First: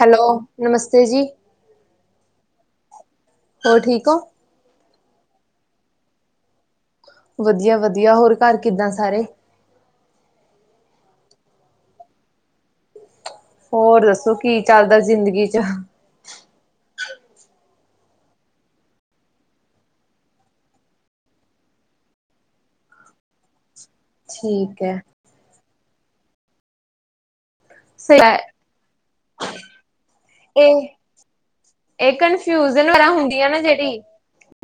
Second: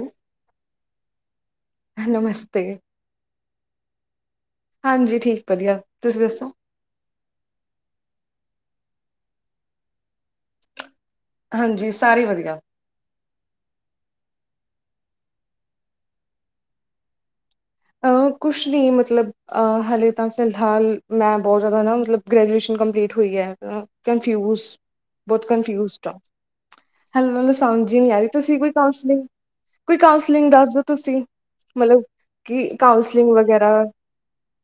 Hello, ਨਮਸਤੇ ਜੀ। ਨਮਸਤੇ। ਹੋਰ ਠੀਕ ਓ? ਹਾਂਜੀ ਠੀਕ ਵਦੀਆ, ਤੂਸੀ ਦੱਸੋ? ਵਦੀਆ-ਵਦੀਆ, ਹੋਰ ਘਾਰ ਕਿੱਦਾਂ ਸਾਰੇ? ਹਾਂਜੀ, ਸਾਰੇ ਵਦੀਆ। ਹੋਰ ਦੱਸੋ ਕੀ ਚਲਦਾ ਜ਼ਿੰਦਗੀ ਚ? ਅ ਕੁੱਛ ਨੀ ਮਤਲਬ ਅ ਹਲੇ ਤਾਂ ਫਿਲਹਾਲ, ਮੈਂ ਬੋਤ ਜਾਦਾ ਨਾ ਮਤਲਬ ਗ੍ਰੈਜੂਏਸ਼ਨ ਕੰਪਲੀਟ ਹੋਈ ਐ, ਅ ਕਨਫਿਊਜ਼ ਠੀਕ ਹੈ ਬੋਤ ਕਨਫਿਊਜ਼ਡ ਆਂ। ਹਲੇ ਮੈਨੂੰ ਸਮਜ ਈ ਨੀ ਆਈ, ਤੂਸੀ ਕੋਈ ਕਾਂਉਸਲਿੰਗ, ਕੋਈ ਕਾਂਉਸਲਿੰਗ ਦੱਸਦੋ ਤੂਸੀ? ਮਤਲਬ ਏ ਕਨਫਿਊਜਨ ਵੈਰਾ ਹੁੰਦੀ ਆ ਨਾ ਵਗੈਰਾ ਜੇੜੀ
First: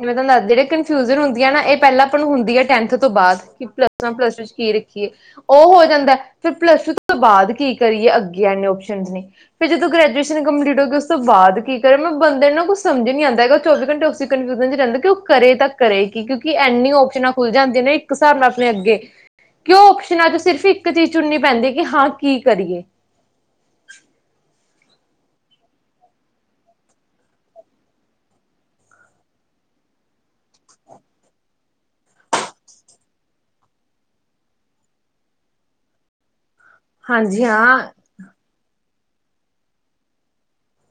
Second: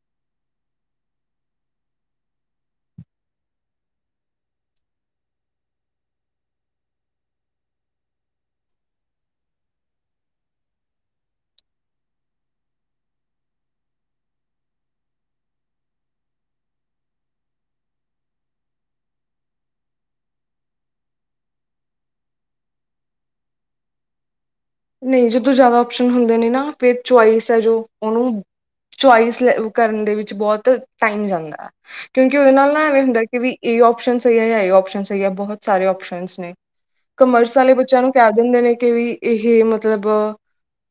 ਮੈਂ ਤੂਆਨੂੰ ਦੱਸ ਦੀ ਜੇੜੀ ਕਨਫਿਊਸਨ ਹੁੰਦੀ ਆ ਨਾ, ਐ ਪੈਲਾਂ ਆਪਾਂ ਨੂ ਹੁੰਦੀ ਐ ਟੈਨਥ ਤੋਂ ਬਾਦ ਕਿ ਪਲੱਸ ਵਨ, ਪਲੱਸ ਟੂ ਚ ਕੀ ਰੱਖੀਏ, ਓ ਹੋ ਜਾਂਦੈ। ਫੇਰ ਪਲੱਸ ਟੂ ਤੋਂ ਬਾਦ ਕੀ ਕਰੀਏ ਅੱਗੇ ਐਨੇ ਓਪਸ਼ਨਸ ਨੇ। ਫੇਰ ਜਦੋਂ ਗ੍ਰੈਜੂਏਸ਼ਨ ਕੰਪਲੀਟ ਹੋ ਗਈ ਉਸ ਤੋ ਬਾਦ ਕੀ ਫੇਰ ਨਾ ਬੰਦੇ ਨੂੰ ਕੁਛ ਸਮਝ ਈ ਨੀ ਆਂਦਾ ਹੈਗਾ, ਓ ਚੌਵੀ ਘੰਟੇ ਉਸੇ ਕਨਫਿਊਜ਼ਨ ਚ ਰੈਂਦਾ ਕਿ ਓ ਕਰੇ ਤਾਂ ਕਰੇ ਕਿ ਕਿਉਂਕਿ ਐਨੀ ਓਪਸ਼ਨਾਂ ਖੁੱਲ ਜਾਂਦੀਆਂ ਨੇ ਇੱਕ ਸਾਬ ਨਾਲ ਅਪਨੇ ਅੱਗੇ। ਕਿਉਂ ਓਪਸ਼ਨਾਂ ਚ ਸਿਰਫ ਇੱਕ ਚੀਜ਼ ਚੁਨਨੀ ਪੈਂਦੀ ਏ ਕਿ ਹਾਂ ਕੀ ਕਰੀਏ। ਨਈ ਜਦੋਂ ਜਾਦਾ ਆਪਓਸ਼ਨ ਹੁੰਦੇ ਨੇ ਨਾ ਫੇਰ ਚੁਆਇਸ ਐ ਜੋ ਓਨੂੰ ਚੋਇਸ ਲੇ ਓ ਕਰਨ ਦੇ ਵਿੱਚ ਬੋਤ ਟਾਈਮ ਜਾਂਦੈ। ਕਿਉਂਕਿ ਉਦੇ ਨਾਲ ਨਾ ਐਵੇਂ ਹੁੰਦੈ ਕਿ ਵੀ ਏ ਓਪਸ਼ਨ ਸਈ ਐ ਯਾਂ ਏ ਓਪਸ਼ਨ ਸਈ ਐ, ਬਹੁਤ ਸਾਰੇ ਓਪਸ਼ਨਸ ਨੇ। ਹਾਂਜੀ ਕਮਰਸ ਆਲੇ ਹਾਂ ਬੱਚੇਆਂ ਨੂੰ ਕੈ ਦਿੰਦੇ ਨੇ ਕਿ ਵੀ ਏ ਏ ਮਤਲਬ,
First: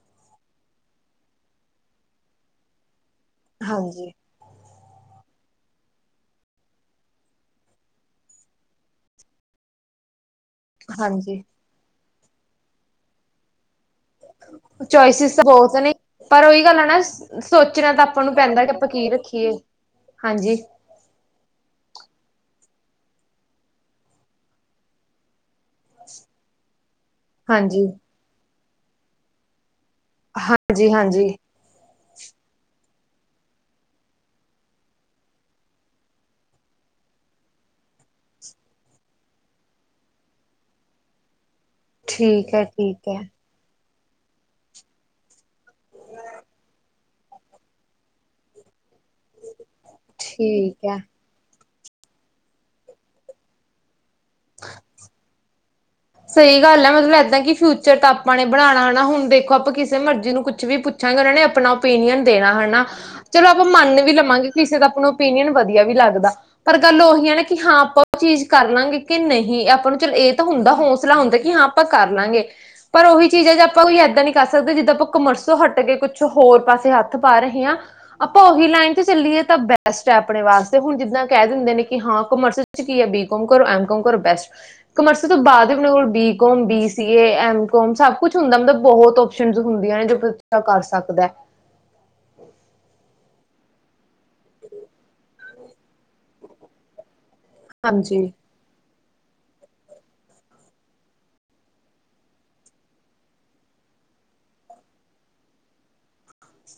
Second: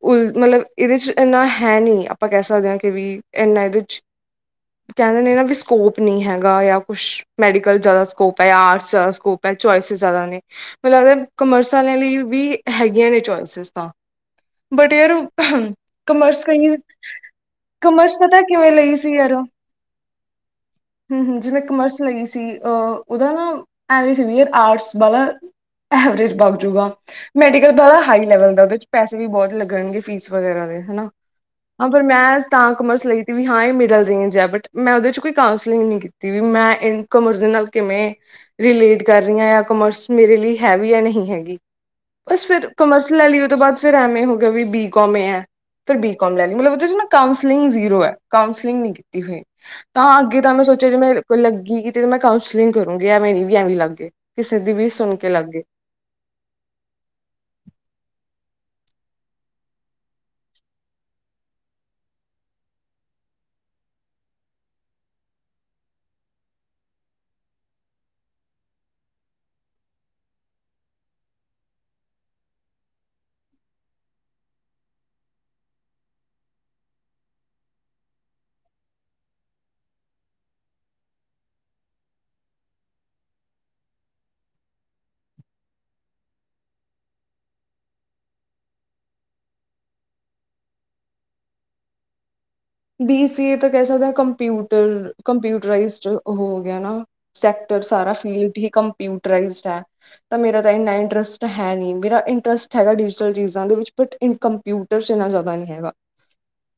ਉਲ ਮਤਲਬ ਇਦੇ ਚ ਏਨਾ ਹੈ ਨੀ ਆਪਾਂ ਕੈ ਸਕਦੇ ਆਂ ਕਿ ਵੀ ਐਨਾ ਐ ਵਿਚ। [inaudible] ਕੈਂਦੇ ਨੇ ਨਾ ਵੀ ਸਕੋਪ ਨੀ ਹੈਗਾ ਯਾ ਕੁਛ ਮੈਡੀਕਲ ਜਾਦਾ ਸਕੋਪ ਐ ਜਾਂ ਆਰਟਸ ਜਾਦਾ ਸਕੋਪ ਤਾਂ ਚੋਇਸ ਜ਼ਿਆਦਾ ਨੇ ਮੈਨੂੰ ਲੱਗਦਾ ਹਾਂਜੀ ਕਾਮਰਸ ਵਾਲਿਆਂ ਲਈ ਵੀ ਹੈਗੀਆਂ ਨੇ ਚੋਇਸਿਸ ਤਾਂ। [inaudible] ਬਟ ਯਾਰ ਚੋਇਸਿਸ ਤਾਂ ਬਹੁਤ ਨੇ ਪਰ ਕਮਰਸ ਉਹੀ ਕਈ ਗੱਲ ਆ ਨਾ ਸੋਚਣਾ ਤਾਂ ਕਮਰਸ ਆਪਾਂ ਨੂੰ ਪਤਾ ਪੈਂਦਾ ਕਿ ਕਿਵੇਂ ਆਪਾਂ ਲਈ ਕੀ ਸੀ ਯਾਰ ਰੱਖੀਏ। ਹਾਂਜੀ। ਹੂੰ-ਹੂੰ, ਜਿਵੇਂ ਕਾਮਰਸ ਲਈ ਸੀ ਅਹ ਉਹਦਾ ਨਾ ਐਵੇਂ ਸੀ ਵੀ ਆਰਟਸ ਵਾਲਾ ਐਵਰੇਜ ਬਗ ਜੂਗਾ ਮੈਡੀਕਲ ਹਾਂਜੀ ਵਾਲਾ ਹਾਈ ਲੈਵਲ ਦਾ ਉਹਦੇ ਚ ਪੈਸੇ ਵੀ ਬਹੁਤ ਲੱਗਣਗੇ ਫੀਸ ਵਗੈਰਾ ਦੇ ਹਾਂਜੀ ਹਨਾ। ਹਾਂਜੀ ਹਾਂ, ਪਰ ਮੈਂ ਤਾਂ ਕਾਮਰਸ ਲਈ ਤੀ ਵੀ ਹਾਂ ਇਹ ਮਿਡਲ ਹੈ ਬਟ ਮੈਂ ਉਹਦੇ ਚ ਕੋਈ ਕਾਂਸਲਿੰਗ ਨਹੀਂ ਕੀਤੀ। ਤੇਵੀ ਮੈਂ ਇਨਕਾਮਰਸ ਨਾਲ ਕਿਵੇਂ? ਰਿਲੇਟ ਕਰ ਰਹੀ ਆ ਕਾਮਰਸ ਮੇਰੇ ਲਈ ਹੈ ਵੀ ਆ ਨੀ ਹੈਗੀ ਬਸ ਠੀਕ ਹੈ ਫਿਰ ਕਾਮਰਸ ਠੀਕ ਹੈ ਉਹ ਤੋਂ ਬਾਅਦ ਫਿਰ ਐਮ ਏ ਹੋ ਗਿਆ ਵੀ ਬੀਕੋਮ ਐਮ ਏ ਹੈ। ਫਿਰ ਬੀਕੋਮ ਲੈ ਲਈ, ਮਤਲਬ ਓਦੇ ਚ ਨਾ ਕਾਂੳਸਲਿੰਗ ਜ਼ੀਰੋ ਹੈ ਕਾਊਂਸਲਿੰਗ ਨੀ ਕੀ ਕੀਤੀ ਹੋਈ ਤਾਂ ਅੱਗੇ ਤਾਂ ਮੈਂ ਠੀਕ ਸੋਚਿਆ ਹੈ ਜਿਵੇਂ ਕੋਈ ਲੱਗੀ ਤੇ ਮੈਂ ਕਾਉਂਸਲਿੰਗ ਕਰੂੰਗੀ ਏਵੇਂ ਨੀ ਲੱਗ ਗਏ ਕਿਸੇ ਦੀ ਵੀ ਸੁਣ ਕੇ ਲੱਗ ਗਏ। ਸਹੀ ਗੱਲ ਹੈ ਮਤਲਬ ਏਦਾਂ ਕਿ ਫਿਊਚਰ ਤਾਂ ਆਪਾਂ ਨੇ ਬਣਾਉਣਾ ਹੈ ਨਾ, ਹੁਣ ਦੇਖੋ ਆਪਾਂ ਕਿਸੇ ਮਰਜ਼ੀ ਨੂੰ ਕੁਛ ਵੀ ਪੁੱ ਛਾ, ਉਹਨਾਂ ਨੇ ਆਪਣਾ ਓਪੀਨੀਅਨ ਦੇਣਾ ਹਨਾ। ਚਲੋ ਆਪਾਂ ਮੰਨ ਵੀ ਲਵਾਂਗੇ ਕਿਸੇ ਦਾ ਆਪਣਾ ਓਪੀਨੀਅਨ ਵਧੀਆ ਵੀ ਲੱਗਦਾ। ਪਰ ਗੱਲ ਉਹੀ ਆ ਨੇ ਕਿ ਹਾਂ ਆਪਾਂ ਉਹ ਚੀਜ਼ ਕਰ ਲਾਂਗੇ ਕਿ ਨਹੀਂ ਆਪਾਂ ਨੂੰ ਚਲੋ ਇਹ ਤਾਂ ਹੁੰਦਾ। ਹੌਸਲਾ ਹੁੰਦਾ ਕਿ ਹਾਂ ਆਪਾਂ ਕਰ ਲਾਂਗੇ। ਪਰ ਉਹੀ ਚੀਜੇ਼ ਆਪਾਂ ਕੋਈ ਏਦਾਂ ਨੀ ਕਰ ਸਕਦੇ ਜਿੱਦਾਂ ਆਪਾਂ ਕਾਮਰਸ ਤੋ ਹੱਟ ਕੇ ਕੁਛ ਹੋਰ ਪਾਸੇ ਹੱਥ ਪਾ ਰਹੇ ਹਾਂ। ਆਪਾਂ ਉਹੀ ਲਾਈਨ ਤੇ ਚੱਲੀਏ ਤਾਂ ਬੈਸਟ ਹੈ ਆਪਣੇ ਵਾਸਤੇ ਹੁਣ ਜਿੱਦਾਂ ਕਹਿ ਦਿੰਦੇ ਨੇ ਕਿ ਹਾਂ ਕਮਰਸ ਕੀ ਹੈ ਬੀਕਮ ਕਰੋ, ਐਮ ਕਮ ਕਰੋ ਬੈਸਟ ਕਮਰਸ ਤੋਂ ਬਾਅਦ ਆਪਣੇ ਕੋਲ ਬੀ-ਕੋਮ, ਬੀ-ਸੀਏ, ਐਮ-ਕੋਮ ਸਭ ਕੁਛ ਹੁੰਦਾ ਮਤਲਬ ਬਹੁਤ ਓਪਸ਼ਨ ਹੁੰਦੀਆਂ ਨੇ। ਕਰ ਸਕਦਾ। ਬੀ-ਸੀਏ ਤਾਂ ਕਹਿ ਸਕਦੇ ਹ ਕੰਪਿਊਟਰ ਕੰਪਿਊਟਈਜ਼ਡ ਹੋ ਗਿਆ ਨਾ। ਸੈਕਟਰ ਸਾਰਾ ਹਾਂਜੀ ਫੀਡ ਹੀ ਕੰਪਿਯੂਟਰਆਇਸਡ ਹੈ। ਤਾਂ ਮੇਰਾ ਤਾਂ ਇੰਨਾ ਇੰਟਰਸਟ ਹੈ ਨੀ ਮੇਰਾ ਇੰਟਰਸਟ ਹੈਗਾ ਡਿਜੀਟਲ ਚੀਜ਼ਾਂ ਦੇ ਵਿੱਚ ਬਟ ਇਨ ਕੰਪਿਊ ਕੰਪਿਊਟਰ ਚ ਇੰਨਾ ਜਿਆਦਾ ਨੀ ਹੈਗਾ।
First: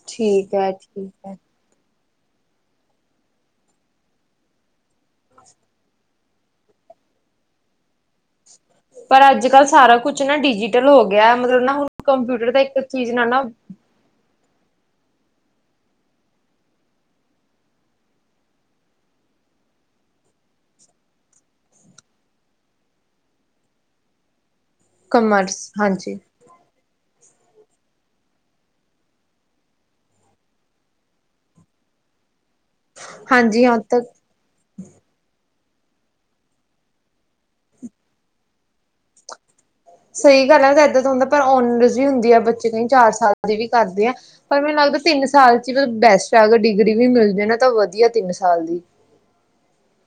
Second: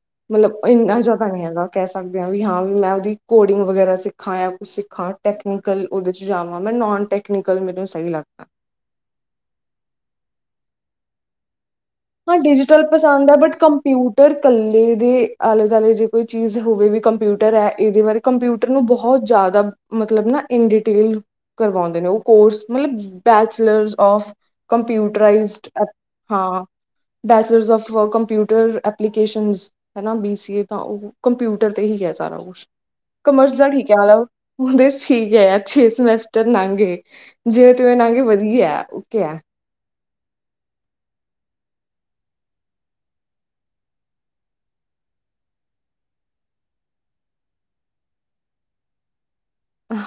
ਠੀਕ ਐ। ਬਈ ਇੰਨਾ ਜਿਆਦਾ ਨਹੀਂ ਹੈਗਾ। ਕਹਿ ਸਕਦੇ ਹਾਂ ਵੀ ਹਾਂ ਵੀ ਮੈਂ ਉਹਦੀ ਕੋਡਿੰਗ ਵਗੈਰਾ ਸਿੱਖਾਂ ਜਾਂ ਕੁਛ ਸਿੱਖਾਂ ਟੈਕਨੀਕਲ ਉਹਦੇ ਚ ਜਾਵਾਂ ਮੈਂ ਨੋਨ ਟੈਕਨੀਕਲ ਮੈਨੂੰ ਸਹੀ ਲਗਤਾ। ਪਰ ਅੱਜ-ਕੱਲ੍ਹ ਸਾਰਾ ਕੁੱਛ ਨਾ ਡਿਜੀਟਲ ਹੋ ਗਿਆ ਮਤਲਬ ਨਾ ਹੁਣ ਹਾਂ, ਕੰਪਿਊਟਰ ਦਾ ਇੱਕ ਡਿਜੀਟਲ ਚੀਜ਼ ਨਾਲ ਪਸੰਦ ਹੈ ਨਾ ਬਟ ਕੰਪਿਊ ਪਰ ਕੱਲੇ ਦੇ ਆਲੇ-ਦੁਆਲੇ ਜੇ ਕੋਈ ਚੀਜ਼ ਹੋਵੇ ਵੀ ਕੰਪਿਊਟਰ ਹੈ ਇਹਦੇ ਬਾਰੇ ਕੰਪਿਊਟਰ ਨੂੰ ਬਹੁਤ ਜ਼ਿਆਦਾ ਮਤਲਬ ਨਾ ਇਨ ਡਿਟੇਲ ਕਰਵਾਉਂਦੇ ਨੇ, ਉ ਕੋਰਸ ਮਤਲਬ ਬੈਚਲਰਸ ਔਫ ਕਮਰਸ ਕੰਪਿਊਟਰਾਈਜ਼ਡ ਐ ਹਾਂਜੀ ਹਾਂ ਬੈਚਲਰਸ ਅਫ ਕੰਪਿਊਟਰ ਐਪਲੀਕੇਸ਼ਨ। ਹੈਨਾ ਬੀ ਸੀ ਏ ਤਾਂ ਉਹ ਕੰਪਿਊਟਰ ਤੇ ਹੀ ਹੈ ਸਾਰਾ ਕੁਛ, ਕਾਮਰਸ ਹਾਂਜੀ ਦਾ ਹਾਂ ਠੀਕ ਹੈ ਤੱਕ ਮਤਬਲ। ਓਦੇ ਠੀਕ ਹੈ ਯਾਰ ਛੇ ਸਮੈਸਟਰ ਲੰਘ ਗਏ। ਜੇਵੇ-ਤਿਵੇ ਨਗੇ ਵਧੀਆ ਓਕੇ ਐ ਸਹੀ ਗੱਲ ਹੈ, ਏਦਾ ਦਾ ਹੁੰਦਾ ਪਰ ਓਨ ਰੈਜਯੁਮ ਵੀ ਦਿਆ ਬੱਚੇ ਨੇ ਚਾਰ ਸਾਲ ਦੀ ਵੀ ਕਰਦੇ ਆ। ਪਰ ਮੈਨੂੰ ਲੱਗਦਾ ਤਿੰਨ ਸਾਲ ਚ ਈ ਮਤਬ ਬੈਸਟ ਆ ਅਗਰ ਡਿਗਰੀ ਵੀ ਮਿਲਜੇ ਨਾ ਤਾਂ ਵਦੀਆ ਤਿੰਨ ਸਾਲ ਦੀ।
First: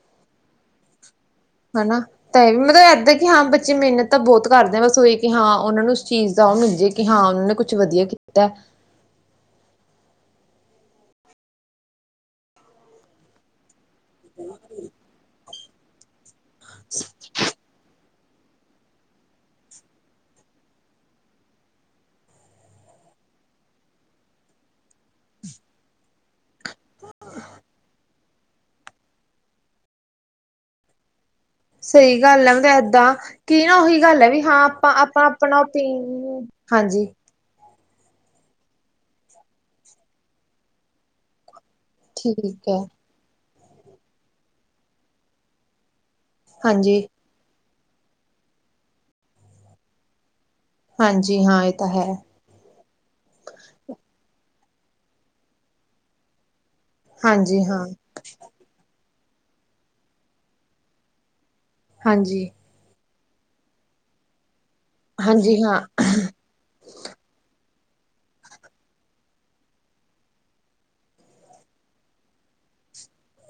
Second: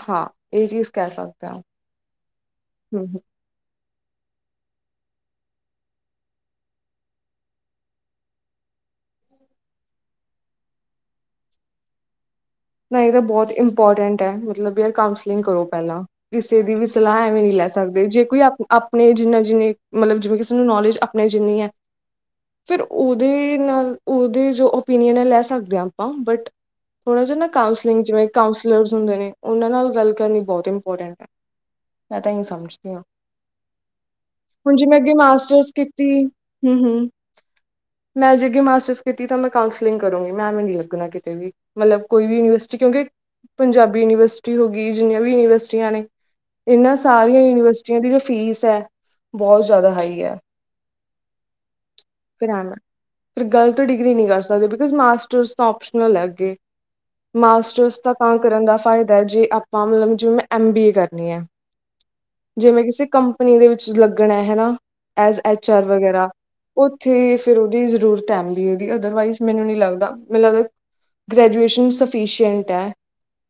ਹਾਂ ਏ ਚੀਜ਼ ਕੈ ਸਕ ਹਨਾ ਤੇ ਏ ਵੀ ਮਤਲਬ ਏਦਾਂ ਕਿ ਹਾਂ ਬੱਚੇ ਮੇਨਤ ਤਾਂ ਬੋਤ ਕਰਦੇ ਆ ਬਸ ਓਹੀ ਕਿ ਹਾਂ ਓਨਾਂ ਨੂੰ ਉਸ ਚੀਜ਼ ਦਾ ਓ ਮਿਲ ਜੇ ਕਿ ਹਾਂ ਓਨਾਂ ਨੇ ਕੁਛ ਵਦੀਆ ਕੀਤੈ। ਨਈ ਏ ਤਾਂ ਬੋਤ ਇੰਪੋਰਟੈਂਟ ਐ ਮਤਲਬ ਵੀ ਯਾਰ ਕਾਊਂਸਲਿੰਗ ਕਰੋ ਪੈਲਾ ਕਿਸੇ ਦੀ ਵੀ ਸਲਾਹ ਐਵੇਂ ਨੀ ਲੈ ਸਕਦੇ ਜੇ ਕੋਈ ਆਪ ਆਪਨੇ ਜਿੰਨਾ ਜਿੰਨੀ ਮਤਲਬ ਜਿਵੇਂ ਕਿਸੇ ਨੂੰ ਨੌਲੇਜ ਆਪਨੇ ਜਿੰਨੀ ਐ ਫਿਰ ਓਦੇ ਨਾਲ ਓਦੇ ਜੋ ਓਪੀਨੀਅਨ ਆ ਲੈ ਸਕਦੇ ਆ ਆਪਾਂ ਬਟ ਥੋੜਾ ਜਾ ਨਾ ਕਾਉਂਸਲਿੰਗ ਜਿਵੇ ਕਾਉਂਸਲਰਸ ਹੁੰਦੇ ਨੇ ਓਨਾ ਨਾਲ ਗੱਲ ਕਰਨੀ ਬੋਤ ਇੰਪੋਰਟੈਂਟ ਐ। ਸਈ ਗੱਲ ਆ ਮਤਬ ਏਦਾਂ ਕੀ ਨਾ ਓਹੀ ਗੱਲ ਆ ਵੀ ਹਾਂ ਹੁਣ ਜੇ ਮੈਂ ਅੱਗੇ ਆਪਾਂ-ਆਪਾਂ ਆਪਨਾ ਮਾਸਟਰਸ ਕੀਤੀ ਓਪੀਨੀ ਹੂੰ ਹਾਂਜੀ। ਹੂੰ ਮੈਂ ਜੇ ਅੱਗੇ ਮਾਸਟਰਸ ਕੀਤੀ ਤਾਂ ਮੈਂ ਕਾਉਂਸਲਿੰਗ ਕਰੂੰਗੀ ਮੈਂ ਐਮੇ ਨੀ ਲੱਗਨਾ ਕਿਤੇ ਵੀ ਮਤਲਬ ਕੋਈ ਵੀ ਠੀਕ ਯੂਨੀਵਸਿਟੀ ਹੈ ਕਿਓਂਕਿ ਪੰਜਾਬੀ ਯੂਨੀਵਸਿਟੀ ਹੋ ਗੀ ਜਿੰਨੀਆਂ ਵੀ ਯੂਨੀਵਸਿਟੀਆਂ ਨੇ ਏਨਾਂ ਹਾਂਜੀ ਸਾਰੀਆਂ ਯੂਨੀਵਸਿਟੀਆਂ ਦੀ ਜੋ ਫੀਸ ਐ ਬੋਹ ਜ਼ਾਦਾ ਹਾਈ ਐ। ਹਾਂਜੀ ਹਾਂ ਏ ਤਾਂ ਹੈ। ਫਿਰ ਰੈਣ ਦੋ, ਫਿਰ ਗਲਤ ਡਿਗਰੀ ਨੀ ਕਰ ਸਕਦੇ ਬਿਕੋਜ਼ ਮਾਸਟਰਜ਼ ਤਾਂ ਓਪਸ਼ਨਲ ਐ ਅੱਗੇ। ਹਾਂਜੀ ਹਾਂ ਮਾਸਟਰਸ ਤਾਂ ਕਰਨ ਦਾ ਫਾਇਦੈ ਜੇ ਆਪਾਂ ਮਤਲਬ ਜਿਵੇਂ ਮੈਂ ਐਮ ਬੀ ਏ ਕਰਨੀ ਐ। ਹਾਂਜੀ। ਜੇ ਮੈਂ ਕਿਸੇ ਕੰਪਨੀ ਦੇ ਵਿੱਚ ਲੱਗਣਾ ਹੈਨਾ ਐਜ਼ ਹਾਂਜੀ ਐਚ ਹਾਂ ਆਰ ਵਗੈਰਾ ਓਥੇ ਫੇਰ ਓਦੀ ਜ਼ਰੂਰਤ ਐ ਐਮ ਬੀ ਏ ਦੀ ਅਦਰਵਾਈਜ਼ ਮੈਨੂੰ ਨੀ ਲੱਗਦਾ ਮੈਨੂੰ ਲੱਗਦਾ ਗ੍ਰੈਜੂਏਸ਼ਨ ਸਫਿਸ਼ੀਐਂਟ ਐ।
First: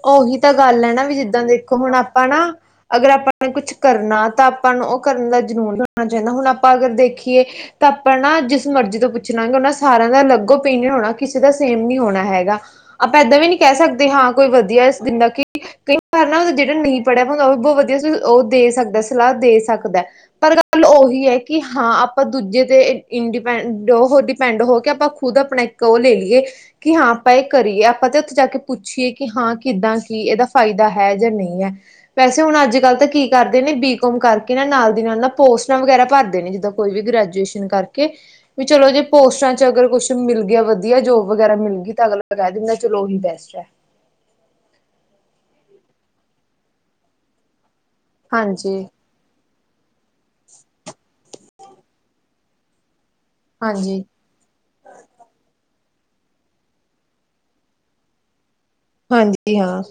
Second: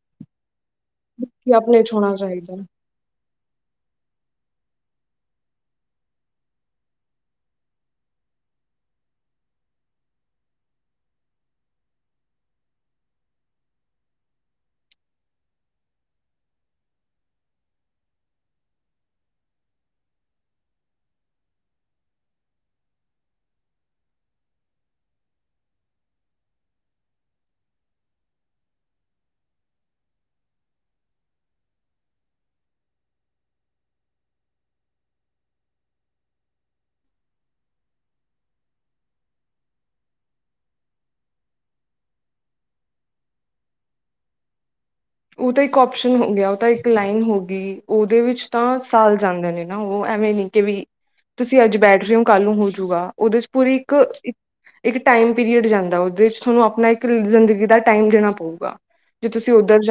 ਓਹੀ ਤਾਂ ਗੱਲ ਐ ਨਾ ਵੀ ਜਿੱਦਾਂ ਕਿ ਦੇਖੋ ਆਪਣੇ ਚ ਹੁਨ ਹੋਣਾ ਆਪਾਂ ਨਾ ਚਾਹੀਦਾ ਅਗਰ ਆਪਾਂ ਨੇ ਕੁਛ ਕਰਨਾ ਤਾਂ ਆਪਾਂ ਨੂੰ ਓ ਕਰਨ ਦਾ ਜਨੂੰਨ ਹੋਨਾ ਚਾਈਦਾ ਹੁਨ ਆਪਾਂ ਅਗਰ ਦੇਖੀਏ ਤਾਂ ਆਪਾਂ ਨਾ ਜਿਸ ਮਰਜ਼ੀ ਤੋਂ ਪੁੱਛ ਲਾਂਗੇ ਓਨਾਂ ਸਾਰੇਆਂ ਦਾ ਅਲੱਗ ਓਪੀਨੀਅਨ ਹੋਨਾ ਕਿਸੇ ਦਾ ਸੇਮ ਨੀ ਹੋਨਾ ਹੈਗਾ। ਆਪਾਂ ਏਦਾਂ ਵੀ ਨੀ ਕੈ ਸਕਦੇ ਹਾਂ ਕੋਈ ਵਦੀਆ ਇਸ ਦਿੰਦਾ ਕਿਓਂਕਿ ਕਈ ਵਾਰ ਨਾ ਜੇੜਾ ਨਈ ਪੜੇਆ ਵਿਆ ਹੁੰਦਾ ਓ ਵੀ ਬੋਹ ਵਦੀਆ ਸੁ ਓ ਦੇ ਸਕਦਾ ਸਲਾਹ ਦੇ ਸਕਦੈ। ਪਰ ਗੱਲ ਓਹੀ ਐ ਕਿ ਹਾਂ ਆਪਾਂ ਦੂਜੇ ਤੇ ਏ ਇੰਡੀਪੈ ਡ ਹੋ ਡਿਪੈਂਡ ਹੋ ਕੇ ਆਪਾਂ ਖੁਦ ਆਪਨਾ ਇੱਕ ਓ ਲੇ ਲੀਏ ਕਿ ਹਾਂ ਆਪਾਂ ਏ ਕਰੀਏ ਆਪਾਂ ਤੇ ਓਥੇ ਜਾ ਕੇ ਪੁੱਛੀਏ ਕਿ ਹਾਂ ਕਿੱਦਾਂ ਕੀ ਏਦਾ ਫਾਇਦਾ ਹੈ ਜਾਂ ਨਈਂ ਐ। ਵੈਸੇ ਹੁਨ ਅੱਜ-ਕੱਲ ਤੇ ਕੀ ਕਰਦੇ ਨੇ ਬੀਕੋਮ ਕਰਕੇ ਨਾ ਨਾਲ ਦੀ ਨਾਲ ਨਾ ਪੋਸਟਾਂ ਵਗੈਰਾ ਭਰਦੇ ਨੇ ਜਿੱਦਾਂ ਕੋਈ ਵੀ ਗ੍ਰੈਜੂਏਸ਼ਨ ਕਰਕੇ ਵੀ ਚਲੋ ਜੇ ਪੋਸਟਾਂ ਚ ਅਗਰ ਕੁਛ ਮਿਲ ਗਿਆ ਵਦੀਆ ਜੋਬ ਵਗੈਰਾ ਮਿਲ ਗਈ ਤਾਂ ਅਗਲਾ ਕੈ ਦਿੰਦਾ ਚਲੋ ਓਹੀ ਬੈਸਟ ਐ। ਓ ਤਾਂ ਇੱਕ ਓਪਸ਼ਨ ਹੋ ਗਿਆ ਓ ਤਾਂ ਇੱਕ ਲਾਈਨ ਹੋ ਗੀ ਓਦੇ ਵਿੱਚ ਹਾਂਜੀ ਤਾਂ ਸਾਲ ਜਾਂਦੇ ਨੇ ਨਾ ਓ ਐਵੇਂ ਨੀ ਕਿ ਵੀ ਤੁਸੀਂ ਅੱਜ ਬੈਠ ਰੇ ਓ ਕੱਲ ਨੂੰ ਹੋਜੂਗਾ ਓਦੇ ਚ ਪੂਰੀ ਇੱਕ ਹਾਂਜੀ ਇੱਕ ਟਾਈਮ ਪੀਰੀਅਡ ਜਾਂਦਾ ਓਦੇ ਚ ਥੋਨੂੰ ਆਪਨਾ ਇੱਕ ਜ਼ਿੰਦਗੀ ਦਾ ਟਾਈਮ ਦੇਣਾ ਪਊਗਾ ਜੇ ਤੁਸੀਂ ਹਾਂਜੀ ਹਾਂ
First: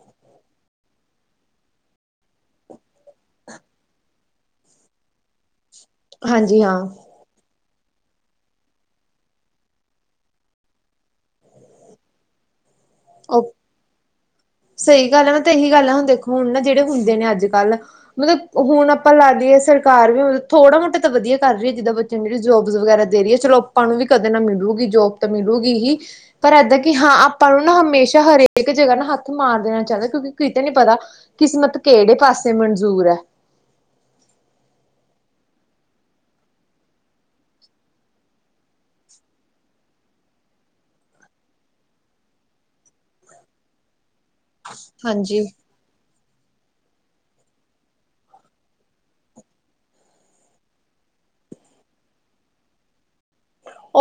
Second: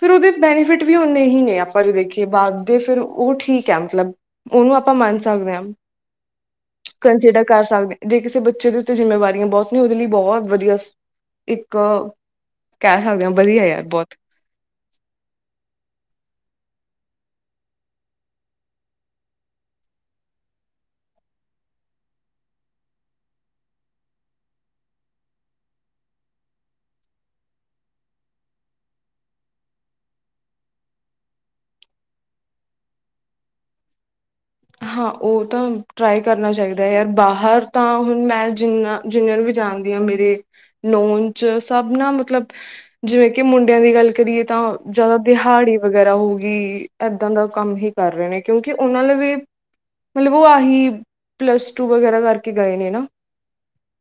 ਫੇਰ ਓਦੇ ਬੈਨੀਫਿਟ ਵੀ ਉਨੇ ਹੀ ਨੇ ਆਪਾਂ ਜੇ ਦੇਖੀਏ ਬਾਦ ਦੇ ਫਿਰ ਓ ਠੀਕ ਐ ਮਤਲਬ ਓਨੂੰ ਆਪਾਂ ਮੰਨ ਸਕਦੇ ਆ। ਹਾਂਜੀ-ਹਾਂ। ਕੰਨਸੀਡਰ ਕਰ ਸਕਦੇ ਆ ਜੇ ਕਿਸੇ ਬੱਚੇ ਦੇ ਉੱਤੇ ਜਿੰਮੇਵਾਰੀਆਂ ਬੋਤ ਨੇ ਓਦੇ ਲਈ ਬੋਹ ਵਦੀਆ ਇੱਕ ਕੈ ਸਕਦੇ ਆ ਵਦੀਆ ਯਾਰ ਬੋਤ ਸਈ ਗੱਲ ਐ ਨਾ ਤੇ ਏਹੀ ਗੱਲ ਆ ਹੁਨ ਦੇਖੋ ਹੁਨ ਨਾ ਜੇੜੇ ਹੁੰਦੇ ਨੇ ਅੱਜ-ਕੱਲ ਮਤਲਬ ਹੁਨ ਆਪਾਂ ਲਾ ਦੀਏ ਸਰਕਾਰ ਵੀ ਮਤਲਬ ਥੋੜਾ-ਮੋਟਾ ਤਾਂ ਵਦੀਆ ਕਰ ਰਈ ਆ ਜਿੱਦਾਂ ਬੱ ਨੂੰ ਜੇੜੀ ਜੋਬਸ ਵਗੈਰਾ ਦੇ ਰਈ ਐ ਚਲੋ ਆਪਾਂ ਨੂੰ ਵੀ ਕਦੇ ਨਾ ਮਿਲੂਗੀ ਜੋਬ ਤਾਂ ਮਿਲੂਗੀ ਹੀ। ਪਰ ਏਦਾਂ ਕਿ ਹਾਂ ਆਪਾਂ ਨੂੰ ਨਾ ਹਮੇਸ਼ਾ ਹਰੇਕ ਜਗਾ ਨਾ ਹੱਥ ਮਾਰ ਦੇ ਰੈਣਾ ਚਾਈਦਾ ਕਿਉਂਕਿ ਕਿਤੇ ਨੀ ਪਤਾ ਕਿਸਮਤ ਕੇੜੇ ਪਾਸੇ ਮੰਨਜ਼ੂਰ ਐ। ਹਾਂ ਔ ਤਾਂ ਟਰਾਈ ਕਰਨਾ ਚਾਹੀਦਾ ਐ ਯਾਰ ਬਾਹਰ ਤਾਂ ਹੁਨ ਮੈਂ ਜਿੰਨਾ ਜਿੰਨਿਆਂ ਨੂੰ ਵੀ ਜਾਂਨਦੀ ਆ ਮੇਰੇ ਨੋਨ 'ਚ ਸਭ ਨਾ ਮਤਲਬ ਜਿਵੇਂ ਕਿ ਮੁੰਡਿਆਂ ਦੀ ਗੱਲ ਕਰੀਏ ਤਾਂ ਜਦੋਂ ਹਾਂਜੀ ਦਿਹਾੜੀ ਵਗੈਰਾ ਹੋਗੀ ਐਦਾ ਦਾ ਕੰਮ ਹੀ ਕਰ ਰੇ ਨੇ ਕਿਉਂਕਿ ਉਨਾਂ ਲਵੇਂ ਮਤਲਬ ਔ ਆਹੀ ਪਲੱਸ-ਟੂ ਵਗੈਰਾ ਕਰਕੇ ਗਏ ਨੇ ਨਾ।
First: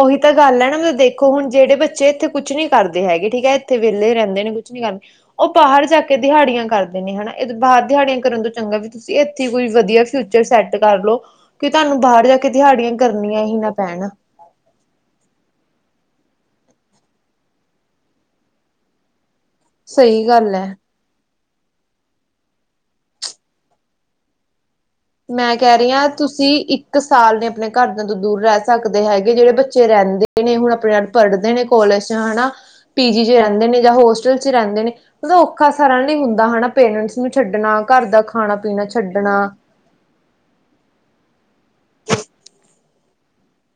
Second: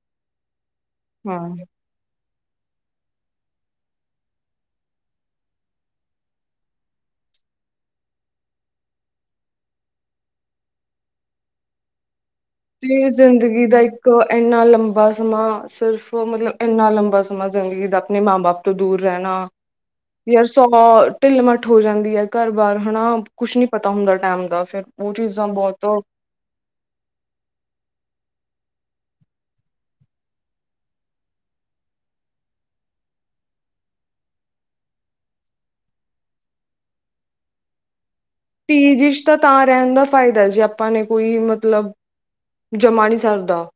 ਉਹੀ ਤਾਂ ਗੱਲ ਐ ਨਾ ਮਤਲਬ ਦੇਖੋ ਹੁਨ ਹਾਂ। ਜੇੜੇ ਬੱਚੇ ਇੱਥੇ ਕੁਛ ਨੀ ਕਰਦੇ ਹੈਗੇ ਠੀਕ ਐ ਇੱਥੇ ਵੇਲੇ ਰੇਂਦੇ ਨੇ ਕੁਛ ਨੀ ਕਰਦੇ ਔ ਬਾਹਰ ਜਾ ਕੇ ਦਿਹਾੜੀਆਂ ਕਰਦੇ ਨੇ ਹੈਨਾ ਇ ਬਾਹਰ ਦਿਹਾੜੀਆਂ ਕਰਨ ਤੋਂ ਚੰਗਾ ਵੀ ਤੁਸੀਂ ਐਥੇ ਕੋਈ ਵਧੀਆ ਫਿਊਚਰ ਸੈੱਟ ਕਰਲੋ ਕਿ ਤੁਆਨੂੰ ਬਾਹਰ ਜਾ ਕੇ ਦਿਹਾੜੀਆਂ ਕਰਨੀਆਂ ਹੀ ਨਾ ਪੈਂਨ। ਐਨਾ ਲੰਬਾ ਸਮਾਂ ਸਿਰਫ ਮਤਲਬ ਐਨਾ ਲੰਬਾ ਸਮਾਂ ਜ਼ਿੰਦਗੀ ਦਾ ਆਪਨੇ ਮਾਂ-ਬਾਪ ਤੋਂ ਦੂਰ ਰੈਨਾ। ਸਹੀ ਯਰ ਗੱਲ ਸੌ ਹੈ ਗੋਡ ਢਿੱਲ ਮੱਠ ਹੋ ਜਾਂਦੀ ਏ ਘਰ ਬਾਰ ਹੈਨਾ ਕੁਛ ਨੀ ਪਤਾ ਹੁੰਦਾ ਟੈਮ ਦਾ ਫੇਰ। ਮੈਂ ਕੈ ਰੀ ਆ ਤੁਸੀਂ ਇੱਕ ਸਾਲ ਨੇ ਆਪਣੇ ਘਰਦਿਆਂ ਤੋਂ ਦੂਰ ਰੈ ਸਕਦੇ ਹੈਗੇ ਜੇੜੇ ਬੱਚੇ ਰੇਂਦੇ ਨੇ ਹੁਨ ਆਪਣੇ ਪੜ੍ਹਦੇ ਨੇ ਕੋਲਜ 'ਚ ਹੈਨਾ ਪੀਜੀ 'ਚ ਰੇਂਦੇ ਨੇ ਜਾਂ ਹੋਸਟਲ 'ਚ ਰੇਂਦੇ ਨੇ ਮਤਲਬ ਔਖਾ ਸਾਰਾ ਨਈ ਹੁੰਦਾ ਹੈਨਾ ਪੇਰੈਂਟਸ ਨੂੰ ਛੱਡਨਾ ਘਰ ਦਾ ਖਾਣਾ ਪੀਣਾ ਪੀਜੀ 'ਚ ਛੱਡਣਾ ਤਾਂ ਰੈਂਨ ਦਾ ਫਾਇਦਾ ਜੇ ਆਪਾਂ ਨੇ ਕੋਈ ਮਤਲਬ ਜਮਾ ਨੀ ਸਰਦਾ।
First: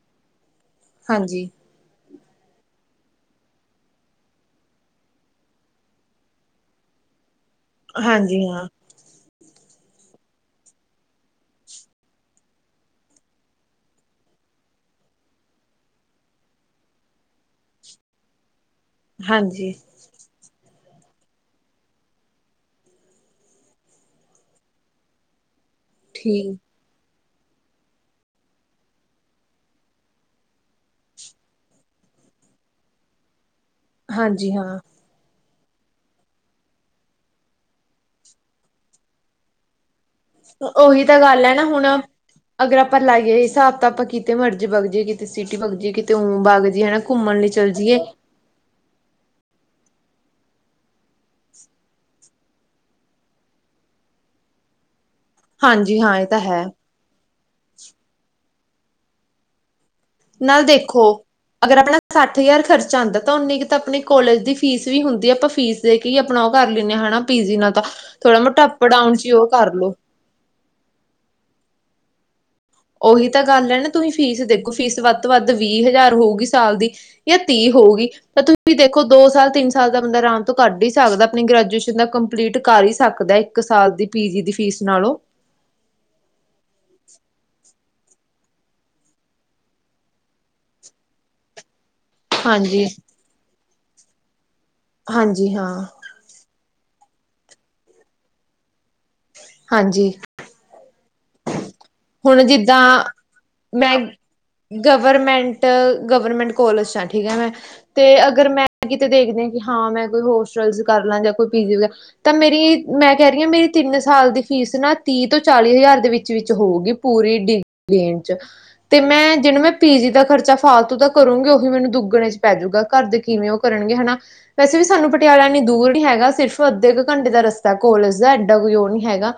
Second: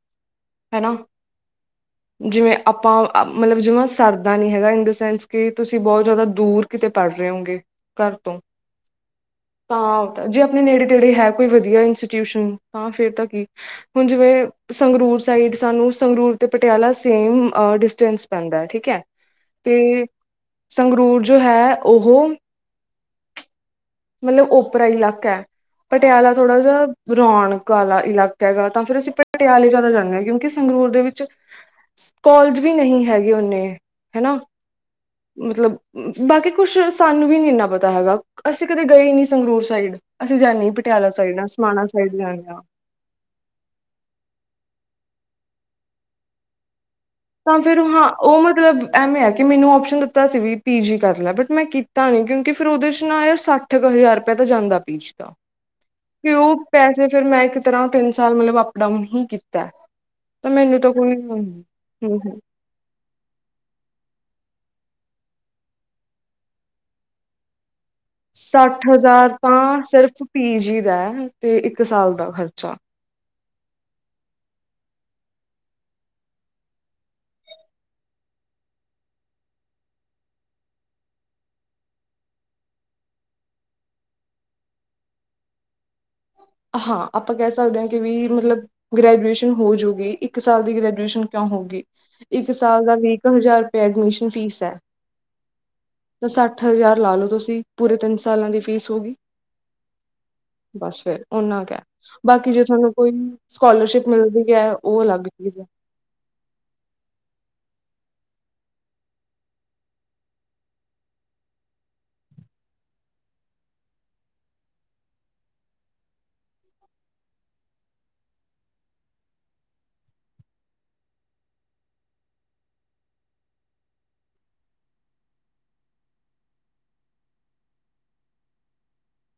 ਹੈਲੋ। ਹਾਂਜੀ ਜਿਵੇਂ ਆਪਾਂ ਮਤਲਬ ਜਿਵੇਂ ਸਰਦਾ ਨੀ ਹੈਗਾ ਇਨ ਦ ਸੈਂਸ ਕਿ ਤੁਸੀਂ ਬੋਤ ਜਾਦਾ ਦੂਰ ਕਿਤੇ ਪਰ ਰੇ ਉਂਗੇ ਹਾਂਜੀ ਹਾਂ। ਤਾਂ ਜੇ ਆਪਨੇ ਨੇੜੇ-ਤੇੜੇ ਹੈ ਕੋਈ ਵਧੀਆ ਇੰਸਟਿਊਸ਼ਨ ਤਾਂ ਫਿਰ ਤਾਂ ਕੀ ਹੁਨ ਜਿਵੇਂ ਸੰਗਰੂਰ ਸਾਈਡ ਸਾਨੂੰ ਸੰਗਰੂਰ ਤੇ ਪਟਿਆਲਾ ਸੇਮ ਡਿਸਟੈਂਸ ਪੈਂਦਾ ਠੀਕ ਐ- ਹਾਂਜੀ ਤੇ ਸੰਗਰੂਰ ਜੋ ਐ ਔਹੋ ਮਤਲਬ ਓਪਰਾ ਇਲਾਕਾ ਐ ਪਟਿਆਲਾ ਠੀਕ ਥੋੜਾ ਜਾ ਰੌਣਕ ਆਲਾ ਇਲਾਕਾ ਐਗਾ ਤਾਂ ਫਿਰ ਅਸੀਂ ਪਟਿਆਲੇ ਜ਼ਿਆਦਾ ਜਾਂਨੇ ਆ ਕਿਉਂਕਿ ਸੰਗਰੂਰ ਦੇ ਵਿੱਚ ਕੋਲਜ ਵੀ ਨਹੀਂ ਹੈਗੇ ਉਨੇ ਹਾਂਜੀ ਹਾਂ। ਮਤਲਬ ਬਾਕੀ ਕੁਛ ਸਾਨੂੰ ਵੀ ਨੀ ਇੰਨਾ ਪਤਾ ਹੈਗਾ ਅਸੀਂ- ਕਦੇ ਗਏ ਨੀ ਸੰਗਰੂਰ ਸਾਈਡ ਅਸੀਂ ਜਾਨੇ ਈ ਉਹੀ ਪਟਿਆਲਾ ਤਾਂ ਸਾਈਡ ਆ ਗੱਲ ਹੈ ਨਾ ਸਮਾਨਾ ਹੁਣ ਸਾਈਡ ਜਾਨੇ ਹਾਂ। ਅਗਰ ਆਪਾਂ ਲਾਈਏ ਹਿਸਾਬ ਤਾਂ ਆਪਾਂ ਕਿਤੇ ਮਰਜ਼ੀ ਬਗ ਜੀਏ ਕਿਤੇ ਸਿਟੀ ਬਗ ਜੀਏ ਕਿਤੇ ਉ ਬਗ ਜੀਏ ਹੈਨਾ। ਤਾਂ ਫੇਰ ਹਾਂ ਔ ਮਤਲਬ ਐਵੇਂ ਆ ਕਿ ਮੈਨੂੰ ਔਪਸ਼ਨ ਦਿੱਤਾ ਸੀ ਵੀ ਪੀ ਜੀ ਕਰ ਲੈ ਬਟ ਮੈਂ ਕੀਤਾ ਨੀ ਕਿਉਂਕਿ ਫਿਰ ਉਹਦੇ 'ਚ ਨਾ ਯਾਰ ਸੱ ਠ ਕੁ ਹਜ਼ਾਰ ਰੁਪਇਆ ਤਾਂ ਜਾਂਦਾ ਪੀਚ ਦਾ। ਹਾਂਜੀ ਹਾਂ। ਇਹ ਵੀ ਤਾਂ ਔ ਹੈ ਪੈਸੇ ਫਿਰ ਮੈਂ ਇੱਕ ਤਰ੍ਹਾਂ ਤਿੰਨ ਸਾਲ ਮਤਲਬ ਅਪ ਡਾਊਨ ਹੀ ਕੀਤਾ। ਤਾਂ ਨਾਲ ਮੈਨੂੰ ਤਾਂ ਦੇਖੋ ਕੋਈ ਅਗਰ ਆਪਣਾ ਸੱਠ ਹੂੰ-ਹੂੰ ਹਜ਼ਾਰ ਖਰਚਾ ਆਂਦਾ ਤਾਂ ਉਨੀਂ ਕ ਤਾਂ ਆਪਣੀ ਕੋਲੇਜ ਦੀ ਫੀਸ ਵੀ ਹੁੰਦੀ ਆ ਆਪਾਂ ਫੀਸ ਦੇ ਕੇ ਈ ਆਪਣਾ ਔ ਕਰ ਲੈਂਨੇ ਆ ਹੈਨਾ ਪੀਜੀ ਨਾਲ ਤਾਂ ਥੋੜਾ ਮੋਟਾ ਅਪ ਸੱਠ ਡਾਊਨ ਚ ਹਜ਼ਾਰ ਉਹ ਕਰ ਤਾਂ ਲੋ। ਸਿਰਫ਼ ਪੀਜੀ ਦਾ ਐ ਤੇ ਇੱਕ ਸਾਲ ਦਾ ਖ਼ਰਚਾ। ਉਹੀ ਤਾਂ ਗੱਲ ਐ ਨਾ ਤੁਸੀਂ ਫੀਸ ਦੇਖੋ ਫੀਸ ਵੱਧ ਤੋਂ ਵੱਧ ਵੀਹ ਹਜ਼ਾਰ ਹੋਊਗੀ ਸਾਲ ਦੀ। ਯਾਂ ਤੀ ਹੋਊਗੀ। ਤਾਂ ਤੁਸੀਂ ਦੇਖੋ ਦੋ ਸਾਲ-ਤਿੰਨ ਸਾਲ ਦਾ ਬੰਦਾ ਆਰਾਮ ਤੋਂ ਕੱਢ ਈ ਸਕਦਾ ਆਪਣੀ ਗ੍ਰੈਜੂਏਸ਼ਨ ਦਾ ਕੰਪਲੀਟ ਕਰ ਈ ਸਕਦਾ। ਇੱਕ ਸਾਲ ਦੀ ਪੀਜੀ ਦੀ ਫ਼ੀਸ ਨਾਲੋਂ ਹਾਂ ਆਪਾਂ ਕਹ ਸਕਦੇ ਆ ਕਿ ਵੀ ਮਤਲਬ ਗ੍ਰੈਜੂਏਸ਼ਨ ਹੋਜੂਗੀ ਇੱਕ ਸਾਲ ਦੀ ਗ੍ਰੈਜੂਏਸ਼ਨ ਕਉਂ ਹੋਊਗੀ। ਇੱਕ ਹਾਂਜੀ ਸਾਲ ਦਾ ਵੀ ਕ ਹਜ਼ਾਰ ਰੁਪਏ ਐਡਮਿਸ਼ਨ ਫੀਸ ਐ। ਹਾਂਜੀ ਹਾਂ। ਤ ਸੱਠ ਹਜ਼ਾਰ ਲਾ ਲੋ ਤੁਸੀ, ਪੂਰੇ ਤਿੰਨ ਸਾਲਾਂ ਦੀ ਫੀਸ ਹੋਗੀ। ਹਾਂਜੀ। ਬਸ ਫੇਰ ਓਨਾਂ ਕ ਐ। ਹੁਣ ਬਾਕੀ ਜੇ ਜਿੱਦਾਂ ਥੋਨੂੰ ਕੋਈ ਸਕੋਲਰਸ਼ਿਪ ਮਿਲਦੀ ਵੀ ਹੈ ਉਹ ਅਲੱਗ ਚੀਜ਼ ਐ। ਅ ਗਵਰਮੈਂਟ ਕੋਲਜ ਸ ਐ ਠੀਕ ਐ ਨ। ਤੇ ਅਗਰ ਮੈਂ ਕਿਤੇ ਦੇਖਨੇ ਹਾਂ ਮੈਂ ਕੋਈ ਹੋਸਟਲਸ ਕਰ ਲਾਂ ਜਾਂ ਕੋਈ ਪੀਜੀ ਵਗੈਰਾ। ਤਾਂ ਮੇਰੀ ਏ ਮੈਂ ਕਹਿ ਰੀ ਆ ਮੇਰੀ ਤਿੰਨ ਸਾਲ ਦੀ ਫੀਸ ਨਾ ਤੀਹ ਤੋਂ ਚਾਲੀ ਹਜ਼ਾਰ ਦੇ ਵਿਚ- ਵਿਚ ਹੋਊਗੀ। ਪੂਰੀ ਡੀ ਟੇਨ ਚ। ਤੇ ਮੈਂ ਜਿਨ ਮੈਂ ਪੀ ਜੀ ਦਾ ਖਰਚਾ ਫਾਲਤੂ ਦਾ ਕਰੂੰਗੀ ਉਹੀ ਮੈਨੂੰ ਦੁੱਗਣੇ ਚ ਪੈ ਜੂਗਾ ਘਰ ਦੇ ਕਿਵੇਂ ਉਹ ਕਰਨਗੇ ਹੈਨਾ। ਵੈਸੇ ਵੀ ਸਾਨੂੰ ਪਟਿਆਲਾ ਏਨੀ ਦੂਰ ਨੀ ਹੈਗਾ, ਸਿਰਫ ਅੱਧੇ ਕ ਘੰਟੇ ਦਾ ਰਸਤਾ ਏ ਕੋਲਜ ਦਾ, ਏਡਾ ਕੋਈ ਉਹ ਨੀ ਹੈਗਾ।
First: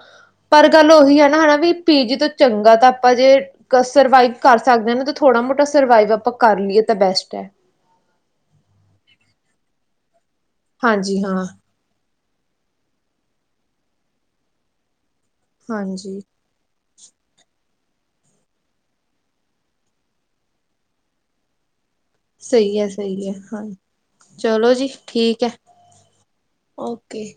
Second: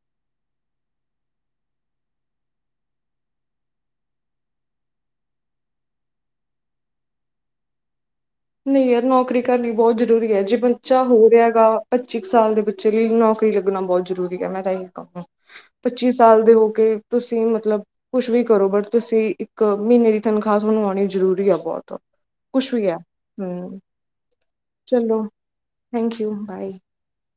ਪਰ ਗੱਲ ਉਹੀ ਆ ਨਾ ਹਨਾ ਵੀ ਪੀਜੀ ਤੋਂ ਚੰਗਾ ਤਾਂ ਆਪਾਂ ਜੇ ਤ ਸਰਵਾਈਵ ਕਰ ਸਕਦੇ ਅ ਨਾ, ਤੇ ਥੋੜਾ ਮੋਟਾ ਸਰਵਾਈਵ ਆਪਾਂ ਕਰ ਲਈਏ ਤਾਂ ਬੈਸਟ ਐ। ਨਹੀਂ ਯਾਰ ਨੌਕਰੀ ਕਰਨੀ ਬੋਤ ਜ਼ਰੂਰੀ ਐ, ਜੇ ਬੱਚਾ ਹੋ ਹਾਂਜੀ ਹਾਂ ਗਧ ਗਾ। ਪੱਚੀ ਕ ਸਾਲ ਦੇ ਬੱਚੇ ਲਈ ਨੌਕਰੀ ਲੱਗਣਾ ਬਹੁਤ ਜ਼ਰੂਰੀ ਐ, ਮੈਂ ਤਾਂ ਏਹੀ ਕਹੂੰ। ਪੱਚੀ ਹਾਂਜੀ ਸਾਲ ਦੇ ਹੋ ਕੇ ਤੁਸੀ ਮਤਲਬ ਕੁਛ ਵੀ ਕਰੋ ਬਟ ਤੁਸੀਂ ਇੱਕ ਮਹੀਨੇ ਦੀ ਤਨਖ਼ਾਹ ਬਣਵਾਣੀ ਜ਼ਰੂਰੀ ਐ ਬਹੁਤ ਕੁਛ ਸਹੀ ਵੀ ਏ- ਹੈ ਸਹੀ ਏ, ਹਾਂ ਹਮ ਚਲੋ ਜੀ ਚਲੋ ਠੀਕ ਐ। Thank you bye. ਓਕੇ।